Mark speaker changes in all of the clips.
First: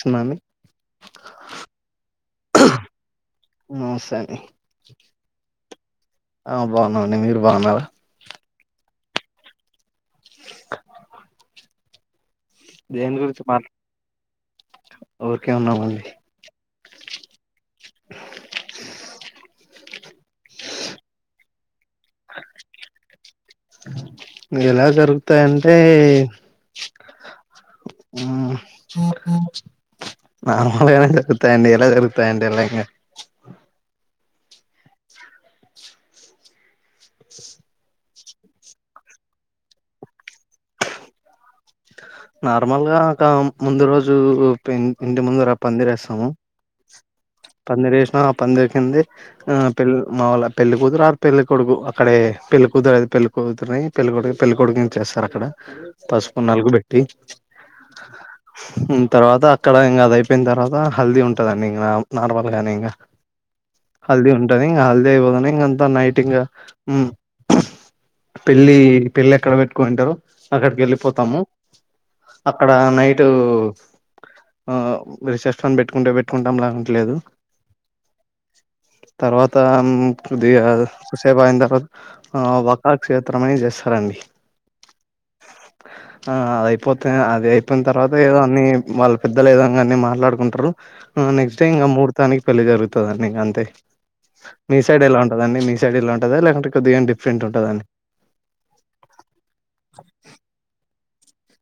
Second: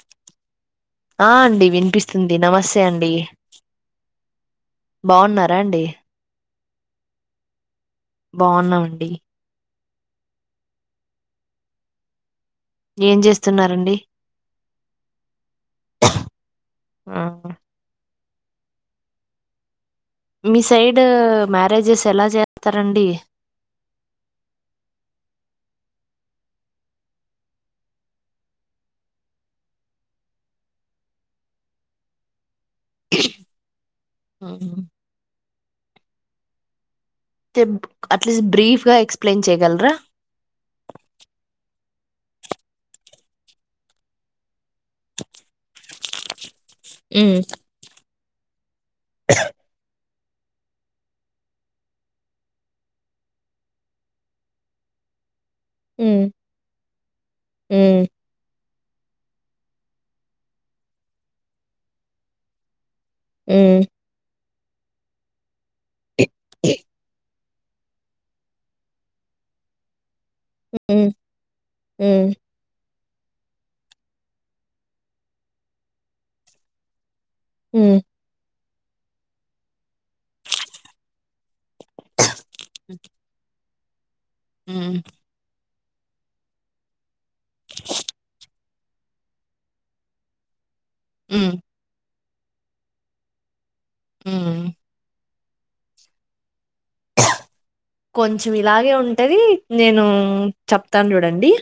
Speaker 1: తున్నాను.
Speaker 2: ఆ అండి వినిపిస్తుంది నమస్తే అండి.
Speaker 1: నమస్తే అండి
Speaker 2: బాగున్నారాండి.
Speaker 1: ఆ బాగున్నామండి. మీరు బాగున్నారా
Speaker 2: బాగున్నామండి.
Speaker 1: దేని
Speaker 2: ఏం
Speaker 1: గురించి మాట్
Speaker 2: చేస్తున్నారండి
Speaker 1: ఊరికే ఉన్నామండి.
Speaker 2: ఆహా మీ సైడ్ మ్యారేజెస్ ఎలా చేస్తారండి
Speaker 1: ఎలా జరుగుతాయ ంటే ఆ నార్మల్గానే జరుగుతాయండి ఎలా జరుగుతాయంటేలా ఇంగ
Speaker 2: అవున చెప్ అట్లీస్ట్ బ్రీఫ్గా ఎక్స్ప్లెయిన్ చేయగలరా
Speaker 1: నార్మల్గా ఒక ముందు రోజు పె ఇంటి ముందర పందిరేస్తాము.
Speaker 2: మ్మ్
Speaker 1: పందిరేసిన పందిరి కిందే ఆ పెల్ మావళ్ళ పెళ్లి కూతురు ఆర్ పెళ్లి కొడుకు అక్కడే పెళ్లికూతురది పెళ్లి కూతురుని పెళ్ళికొడుకైతే పెళ్లికొడుకుని చేస్త స్తారక్కడ
Speaker 2: మ్మ్
Speaker 1: పసుపు నల్గు పెట్టి మ్ తర్వాత అక్కడ ఇంగదయిపోయిన తర్వాత హల్దీ ఉంటదండి ఇంగ నార్మల్ గానే ఇంగ
Speaker 2: ఆ
Speaker 1: ంటది. హల్ది అయిపోతానే ఇంగంతా నైటింగ ఉమ్. పెళ్ళి పెళ్ళేక్కడ పెట్టుకోయింటారు. అక్కడి
Speaker 2: మ్మ్
Speaker 1: కెళ్ళిపోతాము.
Speaker 2: మ్మ్
Speaker 1: అక్కడ నైట్ టు ఆ రిసెప్షన్ పెట్టుకుంటే పెట్టుకుంటాం లేకుంటే లేదు.
Speaker 2: మ్.
Speaker 1: తర్వాత మ్ కొద్దిగా కోస్సెపయిన తర్వాత ఆ వక్కాకు శాస్త్రం అని చేస్తారండి.
Speaker 2: మ్.
Speaker 1: ఆ అయిపోతేనే అది అయిపోయిన తర్వాత ఏదో అన్ని వాళ్ళ పెద్దలేదంగా అని మాట్లాడుకుంటరు ఆ
Speaker 2: మ్మ్
Speaker 1: నెక్స్ట్ డే ఇంకా ముహూర్తానికి పెళ్లి జరుగుతదండి ఇంకంతే.
Speaker 2: మ్మ్
Speaker 1: మీ సైడ్ ఎలా ఉంటదండి. మీ సైడ్ ఇలా ఉంటాదా లేకుంటే కొద్దిగా డిఫరెంట్ ఉంటదండి
Speaker 2: కొంచెం ఇలాగే ఉంటది. నేను చెప్ ప్తాను చూడండి.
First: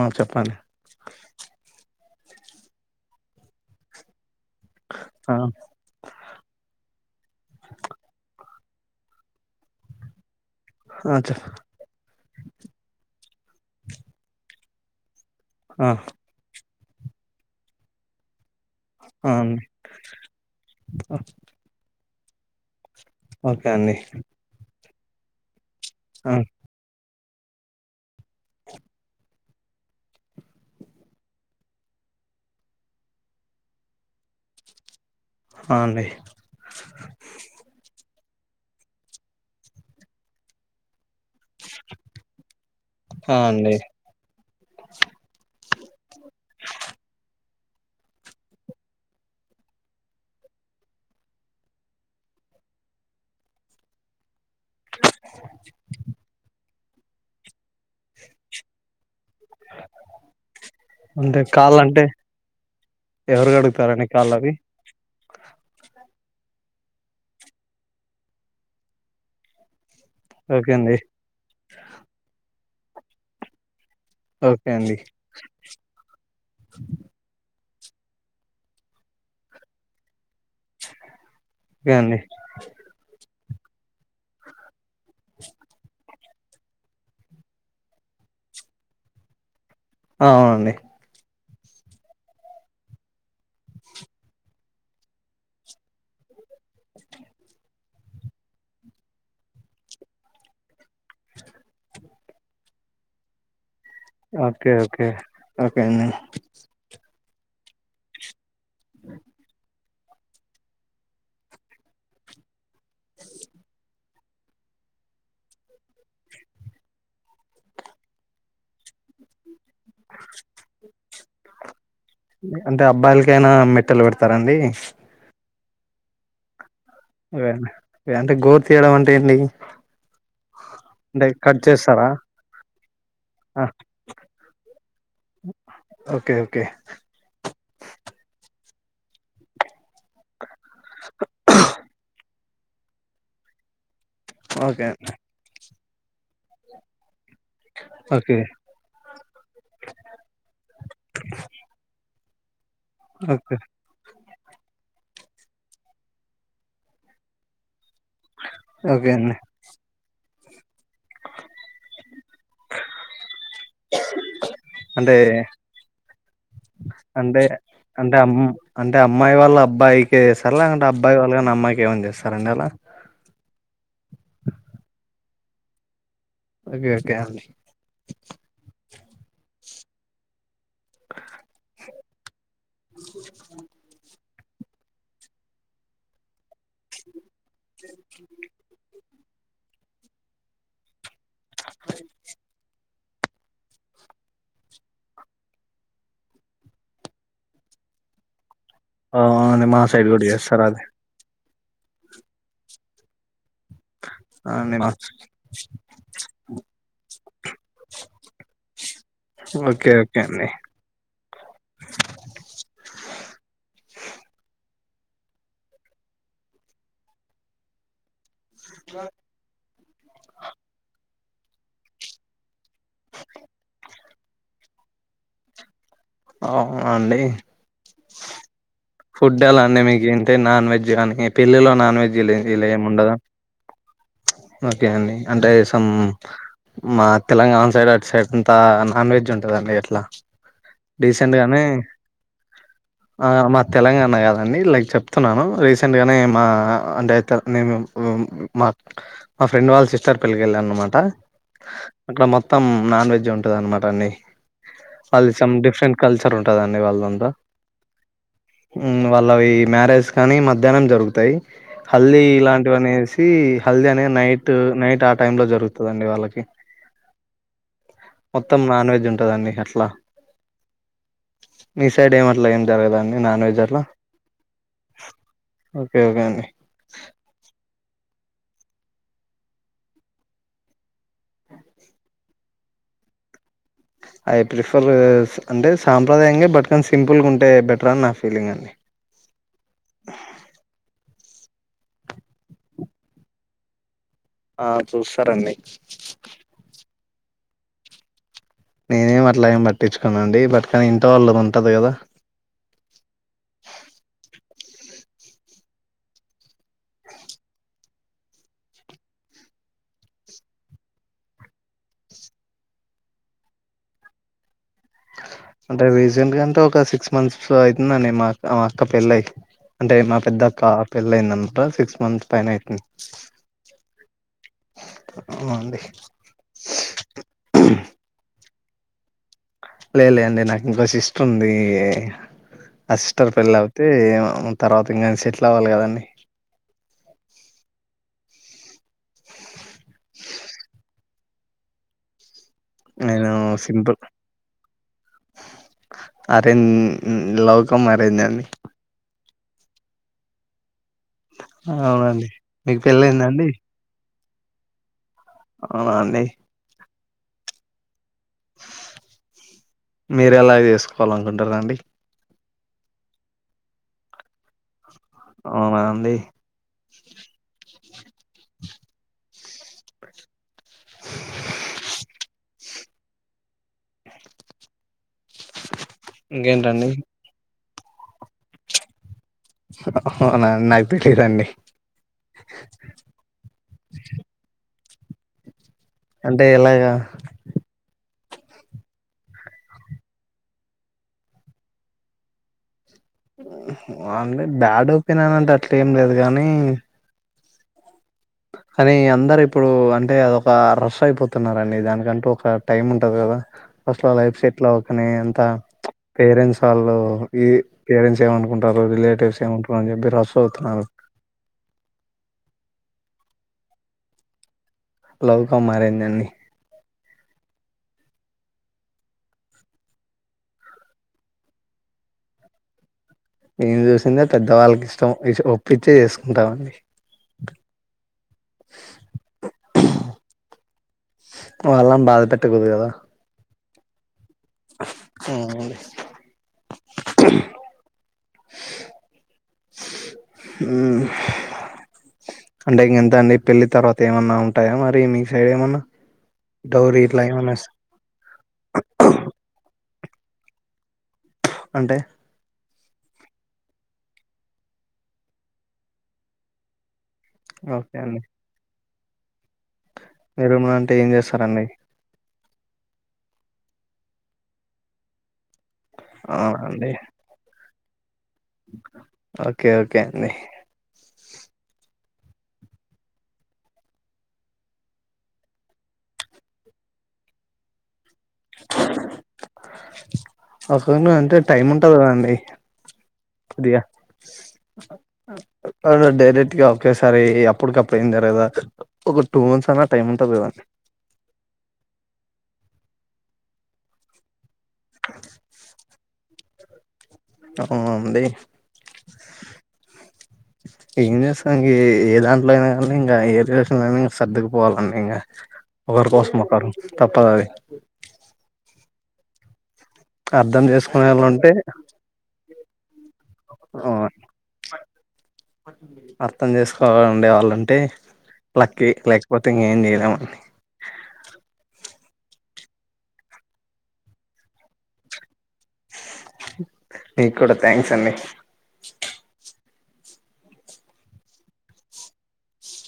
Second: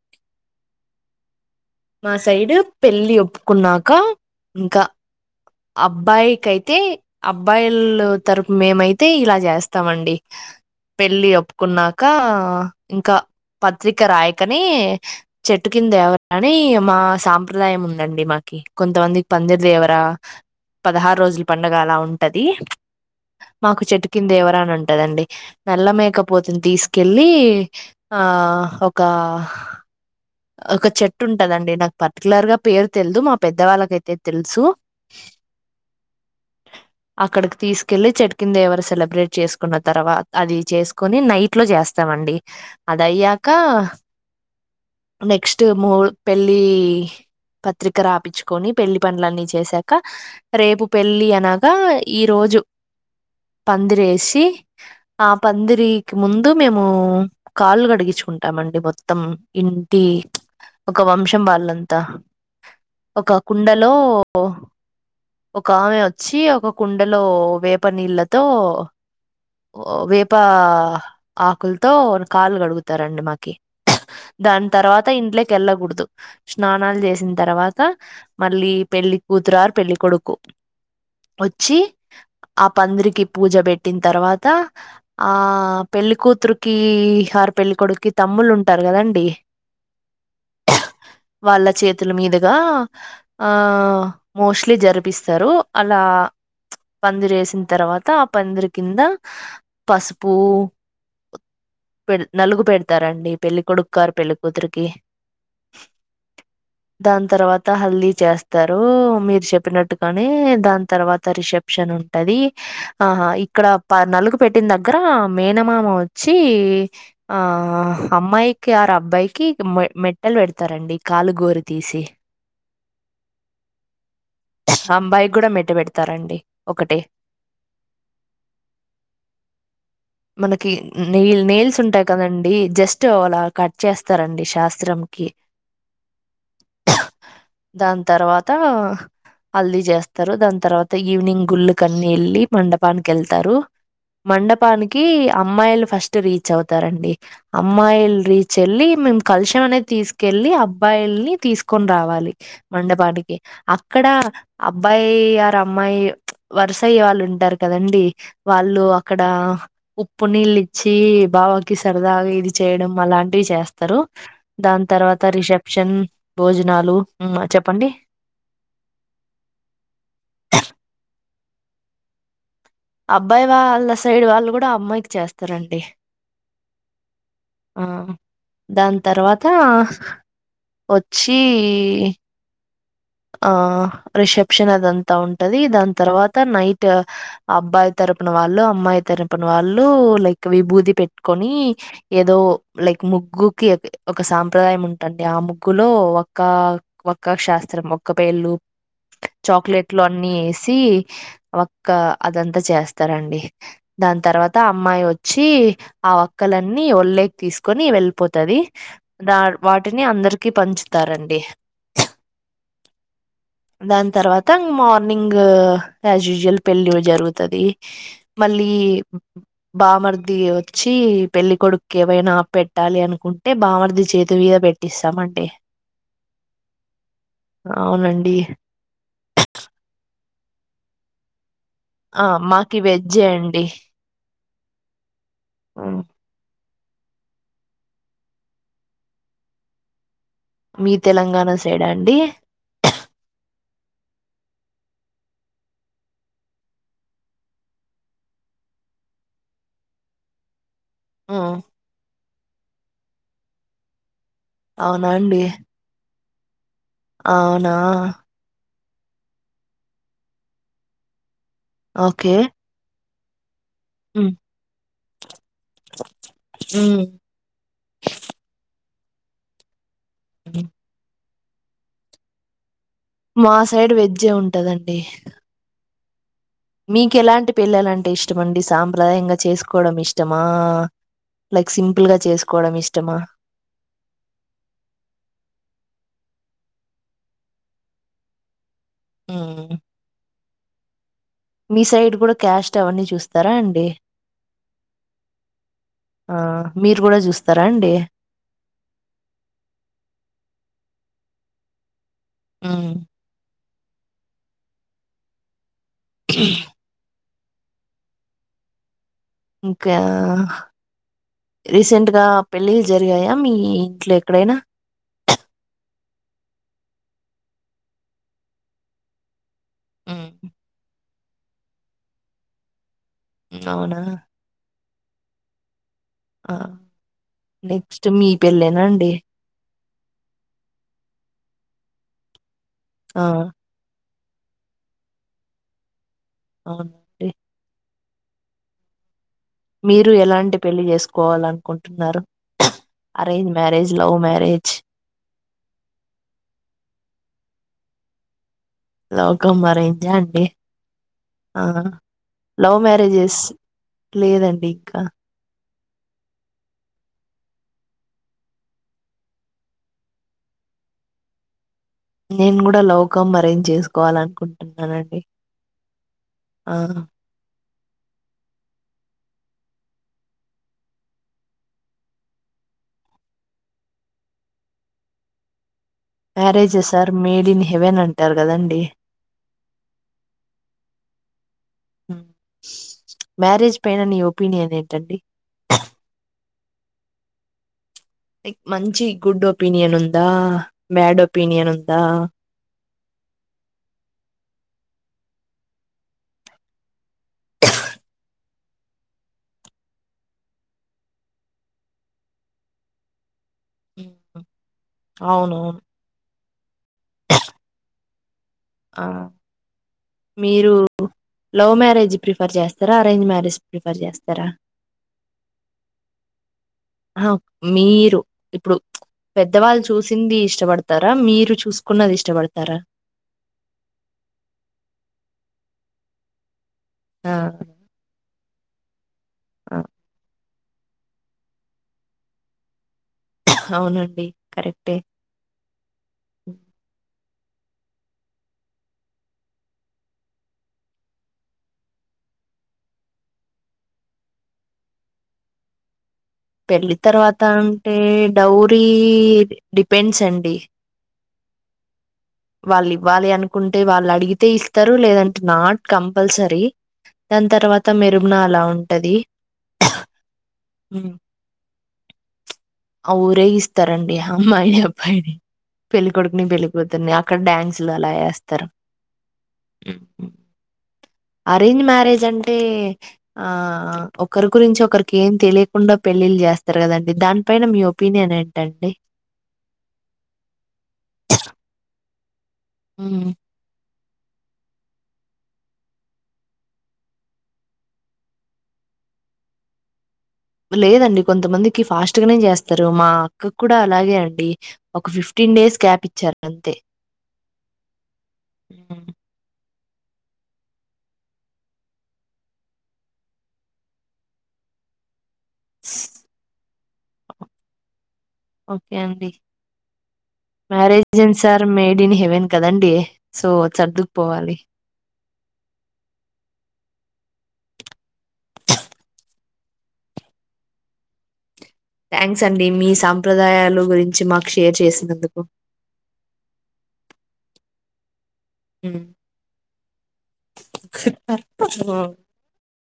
Speaker 1: ఆ చెప్పండి.
Speaker 2: మా సైడ్ పెళ్ళి ఒప్పుకున్నాక ఇంకా
Speaker 1: ఆ
Speaker 2: అబ్బాయి కయితే అబ్బాయిల్లు తరపు మేమైతే ఇలా చేస్తామండి.
Speaker 1: ఆ
Speaker 2: పెళ్ళి
Speaker 1: చెప్
Speaker 2: ఒప్పుకున్నా కా ఇంకా పత్రిక రాయకనే చెట్టు
Speaker 1: ఆ
Speaker 2: కింద కీ మా సాంప్రదాయం ఉందండి మాకి కొంతమందికి
Speaker 1: ఆ అండి
Speaker 2: పందిర్ దేవర పదహారు రోజుల పండగ అలా ఉంటది.
Speaker 1: ఓకే
Speaker 2: మాకు
Speaker 1: అండి
Speaker 2: చెట్టు కిందేవర అని ఉంటదండి.
Speaker 1: ఆ
Speaker 2: నల్లమేకపోతుని తీసుకెళ్ ళ్ళి ఆ ఒక ఒక చెట్టు ఉంటదండి. నాకు పర్టికులర్ గా పేరు తెల్దు మా పెద్దవాళ్ళకైతే తెలుసు.
Speaker 1: ఆ అండి
Speaker 2: అక్కడికి తీసుకెళ్ళి చెట్ కింద ఎవరు సెలబ్రేట్ చేసుకున్న తర్వాత అది చేసు కొని నైట్ లో చేస్తామండి
Speaker 1: ఆ
Speaker 2: అదయ్యాక
Speaker 1: అండి
Speaker 2: నెక్స్ట్ మూ పెళ్లి పత్రిక రాపిచ్చుకొని పెళ్లి పనులన్నీ చేసాక రేపు పెళ్లి అనగా ఈ రో జు పందిరేసి ఆ పందిరికి ముందు మేము కాళ్ళు కడిగించుకుంటామండి మొత్తం ఇన్ టి ఒక
Speaker 1: అంటే
Speaker 2: వంశం
Speaker 1: కాళ్ళు
Speaker 2: వాళ్ళంతా
Speaker 1: అంటే
Speaker 2: ఒక
Speaker 1: ఎవరు
Speaker 2: కుండలో
Speaker 1: కడుగుతారండి కాళ్ళు అవి
Speaker 2: ఒక ఆమె వచ్చి ఒక కుండలో వేప నీళ్ళతో వేప
Speaker 1: ఓకే అండి
Speaker 2: ఆకుల్తో కాళ్ళు కడుగుతారండి మాకి దాని
Speaker 1: ఓకే అండి
Speaker 2: తర్వాత ఇంట్లోకి వెళ్ళకూడదు స్నానాలు చేసిన తర్వా త మళ్ళీ పెళ్లికూతురు ఆర్ పెళ్లికొడుకు వచ్చి
Speaker 1: ఓకే అండి
Speaker 2: ఆ పందిరికి పూజ పెట్టిన తర్వాత ఆ పెళ్ళికూతురుకి ఆర్ పెళ్ళికొడుకి తమ్ముళ్లు ఉంటారు కదండి
Speaker 1: ఆ అవునండి
Speaker 2: వాళ్ళ చేతుల మీదుగా ఆ మోస్ట్లీ జరిపిస్తారు అలా పందిరు వేసిన తర్వాత ఆ పందిరి కింద పసుపు పెడ్ నలుగు పెడతారండి పెళ్లికొడుకు ఆర్ పెళ్
Speaker 1: ఓకే ఓకే ఓకే అండి
Speaker 2: దాని తర్వాత హల్దీ చేస్తారు మీరు చెప్పినట్టుగానే దాని తర్వాత రిసెప్షన్ ఉంటది ది ఆహా ఇక్కడ ప నలుగు పెట్టిన దగ్గర మేనమామ వచ్చి ఆ అమ్మాయికి ఆర్ అబ్బాయి మ మెట్టలు పెడతారండి కాలు గోరు తీసి
Speaker 1: అంటే అబ్బాయిలకైనా మెట్టలు పెడతారండి
Speaker 2: అబ్బాయికి కూడా మెట్ట పెడతారండి ఒకటే
Speaker 1: ఇవ అంటే గోరు తీయడం అంటే ఏంటి
Speaker 2: మనకి
Speaker 1: అంటే
Speaker 2: నెయిల్
Speaker 1: కట్
Speaker 2: నెయిల్స్ ఉంటాయి
Speaker 1: చేస్తారా
Speaker 2: కదండి జస్ట్ అలా
Speaker 1: ఆ
Speaker 2: కట్ చేస్తారు శాస్త్రం కి
Speaker 1: ఓకే ఓకే
Speaker 2: దాని తర్వాత హల్దీ చేస్తారు దాని తర్వాత ఈవినింగ్ గుళ్ళుకి అన్ని వెళ్ళి మండపానికి వెళ్తారు
Speaker 1: ఓకే
Speaker 2: మండపానికి అమ్మాయిలు ఫస్ట్ రీచ్ అవుతారండి అమ్మాయిల్
Speaker 1: ఓకే
Speaker 2: రీచ్ ఎల్లి కలషం అనేది తీసుకెళ్ళళ్ళి అబ్బాయిల్ని తీసుకొని రావాలి మండపాటికి
Speaker 1: ఓకే
Speaker 2: అక్కడ అబ్బాయి ఆరు అమ్మాయి వరుసయ్యే వాళ్ళు ఉంటారు కదండి వాళ్ళు
Speaker 1: ఓకే
Speaker 2: అక్కడ
Speaker 1: అండి
Speaker 2: పునీళ్లు ఇచ్చి బావకి సరదాగా ఇది చేయడం అలాంటివి చేస్తా దాని
Speaker 1: అంటే
Speaker 2: తర్వాత రిసెప్షన్ భోజనాలు
Speaker 1: అంటే
Speaker 2: చెప్పండి
Speaker 1: అంటే అమ్ అంటే అమ్మాయి వాళ్ళ అబ్బాయికే చేస్తారుా లేకంటే అబ్బాయి వాళ్ళ కానీ అమ్మాయికి ఏమన్నా చేస్తార అండి అలా
Speaker 2: అబ్బాయి వాళ్ళ సైడ్ వాళ్ళు కూడా అమ్మాయికి చేస్తారండి
Speaker 1: ఓకే ఓకే అండి
Speaker 2: ఆ దాని తర్వాత వచ్చి ఆ రిసెప్షన్ అదంతా ఉంటది దాని తర్వాత నైట్ అబ్బాయి తరపున వాళ్ళు అమ్మాయి తరపున వాళ్ళు లైక్ విభూతి పెట్టి కోని ఏదో లైక్ ముగ్గుకి ఒక సాంప్రదాయం ఉంటుంది ఆ ముగ్గులో ఒ ఒక్క శాస్త్రం ఒక పేళ్ళు
Speaker 1: అవునండి మా
Speaker 2: చాక్లెట్లు
Speaker 1: సైడ్ కూడా
Speaker 2: అన్ని
Speaker 1: చేస్తారు
Speaker 2: ఎసి
Speaker 1: అది
Speaker 2: ఒక్క అదంతా చేస్తారండి దాని తర్వాత
Speaker 1: అండి
Speaker 2: అమ్మాయి వచ్చి ఆ ఒక్కలన్నీ ఒళ్లేకి తీసుకొని వెళ్ళిపోతది దా
Speaker 1: ఓకే
Speaker 2: వాటిని
Speaker 1: ఓకే అండి
Speaker 2: అందరికి పంచుతారండి దాని తర్వాత మార్నింగ్ యాజ్ యూజువల్ పెళ్ళి జరుగుతది మళ్ళీ బామర్ది వచ్చి పెళ్లి కొొడుక్కు ఏవైనా పెట్టాలి అనుకుంటే బామర్ది చేతి మీద పెట్టిస్తామండి
Speaker 1: అవునా అండి
Speaker 2: అవునండి
Speaker 1: ఫుడ్ ఎలా అండి మీకు ఏంటే నాన్ వెజ్ మీ పెళ్ళిలో నాన్ వెజ్
Speaker 2: ఆ
Speaker 1: ఇలా
Speaker 2: మాకి
Speaker 1: ఎం ఉండదా
Speaker 2: వెజ్జే అండి
Speaker 1: ఓకే అండి అంటే సమ్ మా తెలంగాణ సైడ్ అటు సైడ్ అంతా నాన్ వెజ్ ఉంటదండి అట్లా
Speaker 2: మీ
Speaker 1: రీసెంట్
Speaker 2: తెలంగాణ
Speaker 1: గానే
Speaker 2: సైడా అండి
Speaker 1: ఆ మా తెలంగాణ కాదండి లైక్ చెప్తున్నాను రీసెంట్గానే మా అంటే నేను మా మా ఫ్రెండ్ వాళ్ళ సిస్టర్ పెళ్ళికి వెళ్ళ అన్నమాట ట
Speaker 2: ఆ
Speaker 1: అక్కడ మొత్తం నాన్ వెజ్ ఉంటుంద అనమాట అండి
Speaker 2: అవునా
Speaker 1: వాళ్ళది
Speaker 2: అండి
Speaker 1: సం డిఫరెంట్ కల్చర్ ఉంటదండి వాళ్ళదంతా
Speaker 2: అవునా
Speaker 1: హ్మ్ వాళ్ళవి మ్యారేజ్ కానీ మధ్యాహ్నం జరుగుతాయి హల్దీ
Speaker 2: ఓకే
Speaker 1: ఇలాంటివనేస్ హల్దీ అనే
Speaker 2: హ్మ్.
Speaker 1: నైట్ నైట్ ఆ టైమ్ లో జరుగుతుందండి వాళ్ళకి
Speaker 2: హ్మ్.
Speaker 1: మొత్తం నాన్ వెజ్ ఉంటాదడీ అట్లా
Speaker 2: అ
Speaker 1: మీ సైడ్ ఏం అట్లా ఏం జరగదండ
Speaker 2: మా సైడ్ వెజ్జే ఉంటదండి
Speaker 1: ఒకే ఒకే అండి
Speaker 2: మీకెలాంటి పిల్లలంటే ఇష్టమండి సాంప్రదాయంగా చేసుకోవడం ఇష్టమా లైక్ సింపుల్గా చేసుకోవడం ఇష్టమా
Speaker 1: ఐ ప్రిఫర్ అంటే సాంప్రదాయంగా బట్ కానీ సింపుల్ ఉంటే బెటర్ అని నా ఫీలింగ్ అండి
Speaker 2: హ్మ మీ సైడ్ కూడా క్యాష్ట్ అవన్నీ చూస్తారా అండి
Speaker 1: ఆ చూస్తారండి
Speaker 2: స్తారా అండి
Speaker 1: నేనేం అట్లాగ ఏం పట్టించుకోనండి బట్ట కని ఇంటో వాళ్ళది ఉంటది కదా
Speaker 2: హ్మ అ ఇంకా రీసెంట్గా పెళ్ళిళ్ళ జరిగాయా మీ ఇంట్లో ఎక్కడైనా
Speaker 1: అంటే రీసెంట్ గా అంటే ఒక సిక్స్ మంత్స్ అవుతుందండి మా అ మా అక్క పెళ్ళయి అంటే మా
Speaker 2: హ్మ్.
Speaker 1: పెద్దక్క పెళ్ళి అయింది అనమటా సిక్స్ మంత్స్ పైన అయితుంది
Speaker 2: అవునా
Speaker 1: అవును అండి
Speaker 2: ఆ నెక్స్ట్ మీ పెళ్ళేనా అండి
Speaker 1: లేలే అండి నాకు ఇంకో సిస్టర్ ఉంది ఆ సిస్టర్ పెళ్ళ అవుతే ఏమో తర్వాత ఇంకా సెటిల్ అవ్వాలి కదండి
Speaker 2: ఆ అండి మీరు ఎలాంటి పెళ్లిి చేసుకోవాల అనుకుంటున్నారు
Speaker 1: నేను
Speaker 2: arrange marriage
Speaker 1: simple
Speaker 2: love marriage
Speaker 1: arrange లౌకం అరేంజ్ అండి
Speaker 2: లవ్ కమ్ అరేంజ్ అండి ఆ
Speaker 1: అవునండి
Speaker 2: లవ్
Speaker 1: మీకు పెళ్ళయిందా
Speaker 2: మ్యారేజెస్
Speaker 1: అండి
Speaker 2: లేదండి ఇంకా
Speaker 1: అవునా అండి మీరెలా చేసుకోవాలి అనుకుంటున్నారండి
Speaker 2: నేను కూడా లౌకమ్ అరేంజ్ చేసుకోవాలనుకుంటున్నానండి
Speaker 1: అవునా అండి [unintelligible]
Speaker 2: మ్యారేజే
Speaker 1: ఇంకేంటండి
Speaker 2: సార్ మేడ్ ఇన్ హెవెన్ అంటారు కదండి
Speaker 1: అవునా నాకు తెలిదండి
Speaker 2: మ్యారేజ్ పైన నీ ఒపీనియన్ ఏంటండి
Speaker 1: అంటే ఎలాగా
Speaker 2: లైక్ మంచి గుడ్ ఒపీనియన్ ఉందా బ్యాడ్ ఒపీనియన్ ఉందా
Speaker 1: అంటే బ్యాడ్ ఓపన్న అంటే అట్లే ఏం లేదు కాగానీ కానీ అందరు ఇప్పుడు అంటే అదొక రష్ అయిపోతున్నడి దానికంటూ ఒక టైం ఉంటది కదా అస్సలు లైఫ్
Speaker 2: హ్మ్.
Speaker 1: సెటిల్ అవ్వకని అంత
Speaker 2: అవునవును
Speaker 1: పేరెంట్స్ వాళ్ళు ఈ పేరెంట్స్ ఏమను
Speaker 2: మీరు
Speaker 1: అవుతున్నారు
Speaker 2: లవ్ మ్యారేజ్ ప్రిఫర్ చేస్తారా అరేంజ్ మ్యారేజ ప్రిఫర్ చేస్తారా
Speaker 1: లవ్ కం అరెంజ్ అండి
Speaker 2: ఆ మీరు ఇప్పుడు పెద్దవాళ్ళు చూసింది ఇష్టపడతారా మీరు చూసుకున్నది ఇష్టపడతారా
Speaker 1: నేన్ చూసిందే పెద్దవాళ్ళకి ఇష్టం ఒప్పచ్చే చేసుకుంటామండి
Speaker 2: ఆ ఆ
Speaker 1: వాళ్ళని బాధ పెట్టకూదు కదా
Speaker 2: అవునండి కరెక్టే
Speaker 1: అ అ అంటే ఇంకెంత అండి పెల్లి తర్వాత ఏమన్నా ఉంటాయా మరి మీ సైడ్ ఏమన్నా
Speaker 2: పెళ్ళి
Speaker 1: డౌరీ ఇట్లా
Speaker 2: తర్వాత
Speaker 1: ఏమన్నా ఇస్-
Speaker 2: అంటే డౌరీ డిపెండ్స్ అండి
Speaker 1: అంటే
Speaker 2: వాళ్ళు ఇవ్వాలి అనుకుంటే వాళ్ళు అడిగితే ఇస్తారు లేదంటే నాట్ కంపల్సరీ దాని తర్వాత
Speaker 1: ఓకే అండి
Speaker 2: మెరుగున అలా ఉంటది
Speaker 1: మీరు ఏమన్నా అంటే ఏం చేస్తారండి
Speaker 2: అఊరేగిస్త స్తారండి ఆ అమ్మాయిని అబ్బాయిని పెళ్ళికొడుకుని
Speaker 1: అవునండి
Speaker 2: పెళ్ళికూతురని అక్కడ డ్యాన్సు లు అలా వేస్త
Speaker 1: ఓకే ఓకే అండి
Speaker 2: అరేంజ్ మారేజ్ ఎంటే ఆ ఒకరి గురించి ఒకరికి ఏం తెలియకుండా పెళ్ళిళ్ళ చేస్తారు కదండి దానిపైన మీ ఓప
Speaker 1: అక్క ను అంటే టైం ఉంటది కదాండి
Speaker 2: మ్మ్
Speaker 1: డియా అ డైరెక్ట్ గా ఒకేసారి అప్పటికప్పుడు ఏం జరగద్ కదా ఒక టూ మంత్స్ అన్నా టైం ఉం
Speaker 2: లేదండి కొంతమందికి ఫాస్ట్ గానే చేస్త్ తారు మా అక్కకు కూడా అలాగే అండి ఒక ఫిఫ్టీన్ డేస్ క్యాప్ ఇచ్చారు అంతే
Speaker 1: పాపం అండి
Speaker 2: హ్మ్.
Speaker 1: ఏం చేస్తాం ఏ దాంట్లో అయినా కానీ ఇంకా ఏ స్టేషన్ లో అయినా ఇంక సర్దుకుపోవాలి అండి ఇంగ ఒకరి కోసం ఒక్కరు తప్పదది
Speaker 2: ఏంది
Speaker 1: [unintelligible] చేసుకునే వాళ్ళు
Speaker 2: మ్యారేజెస్
Speaker 1: ఉంటే
Speaker 2: అర్ మేయిడ్ ఇన్ హెవెన్ కదండి సో
Speaker 1: ఆ
Speaker 2: సర్దుకుపోవాలి
Speaker 1: అర్థం చేసుకోవాలుంటే లక్కి లేకపోతే ఇంక ఏం చేయలేం
Speaker 2: థ్యాంక్స్ అండి మీ సాంప్రదాయాలు గురించి మాకు షేర్ చేసినందుకు
Speaker 1: మీక్ కూడా థ్యాంక్స్ అండి
Speaker 2: [unintelligible]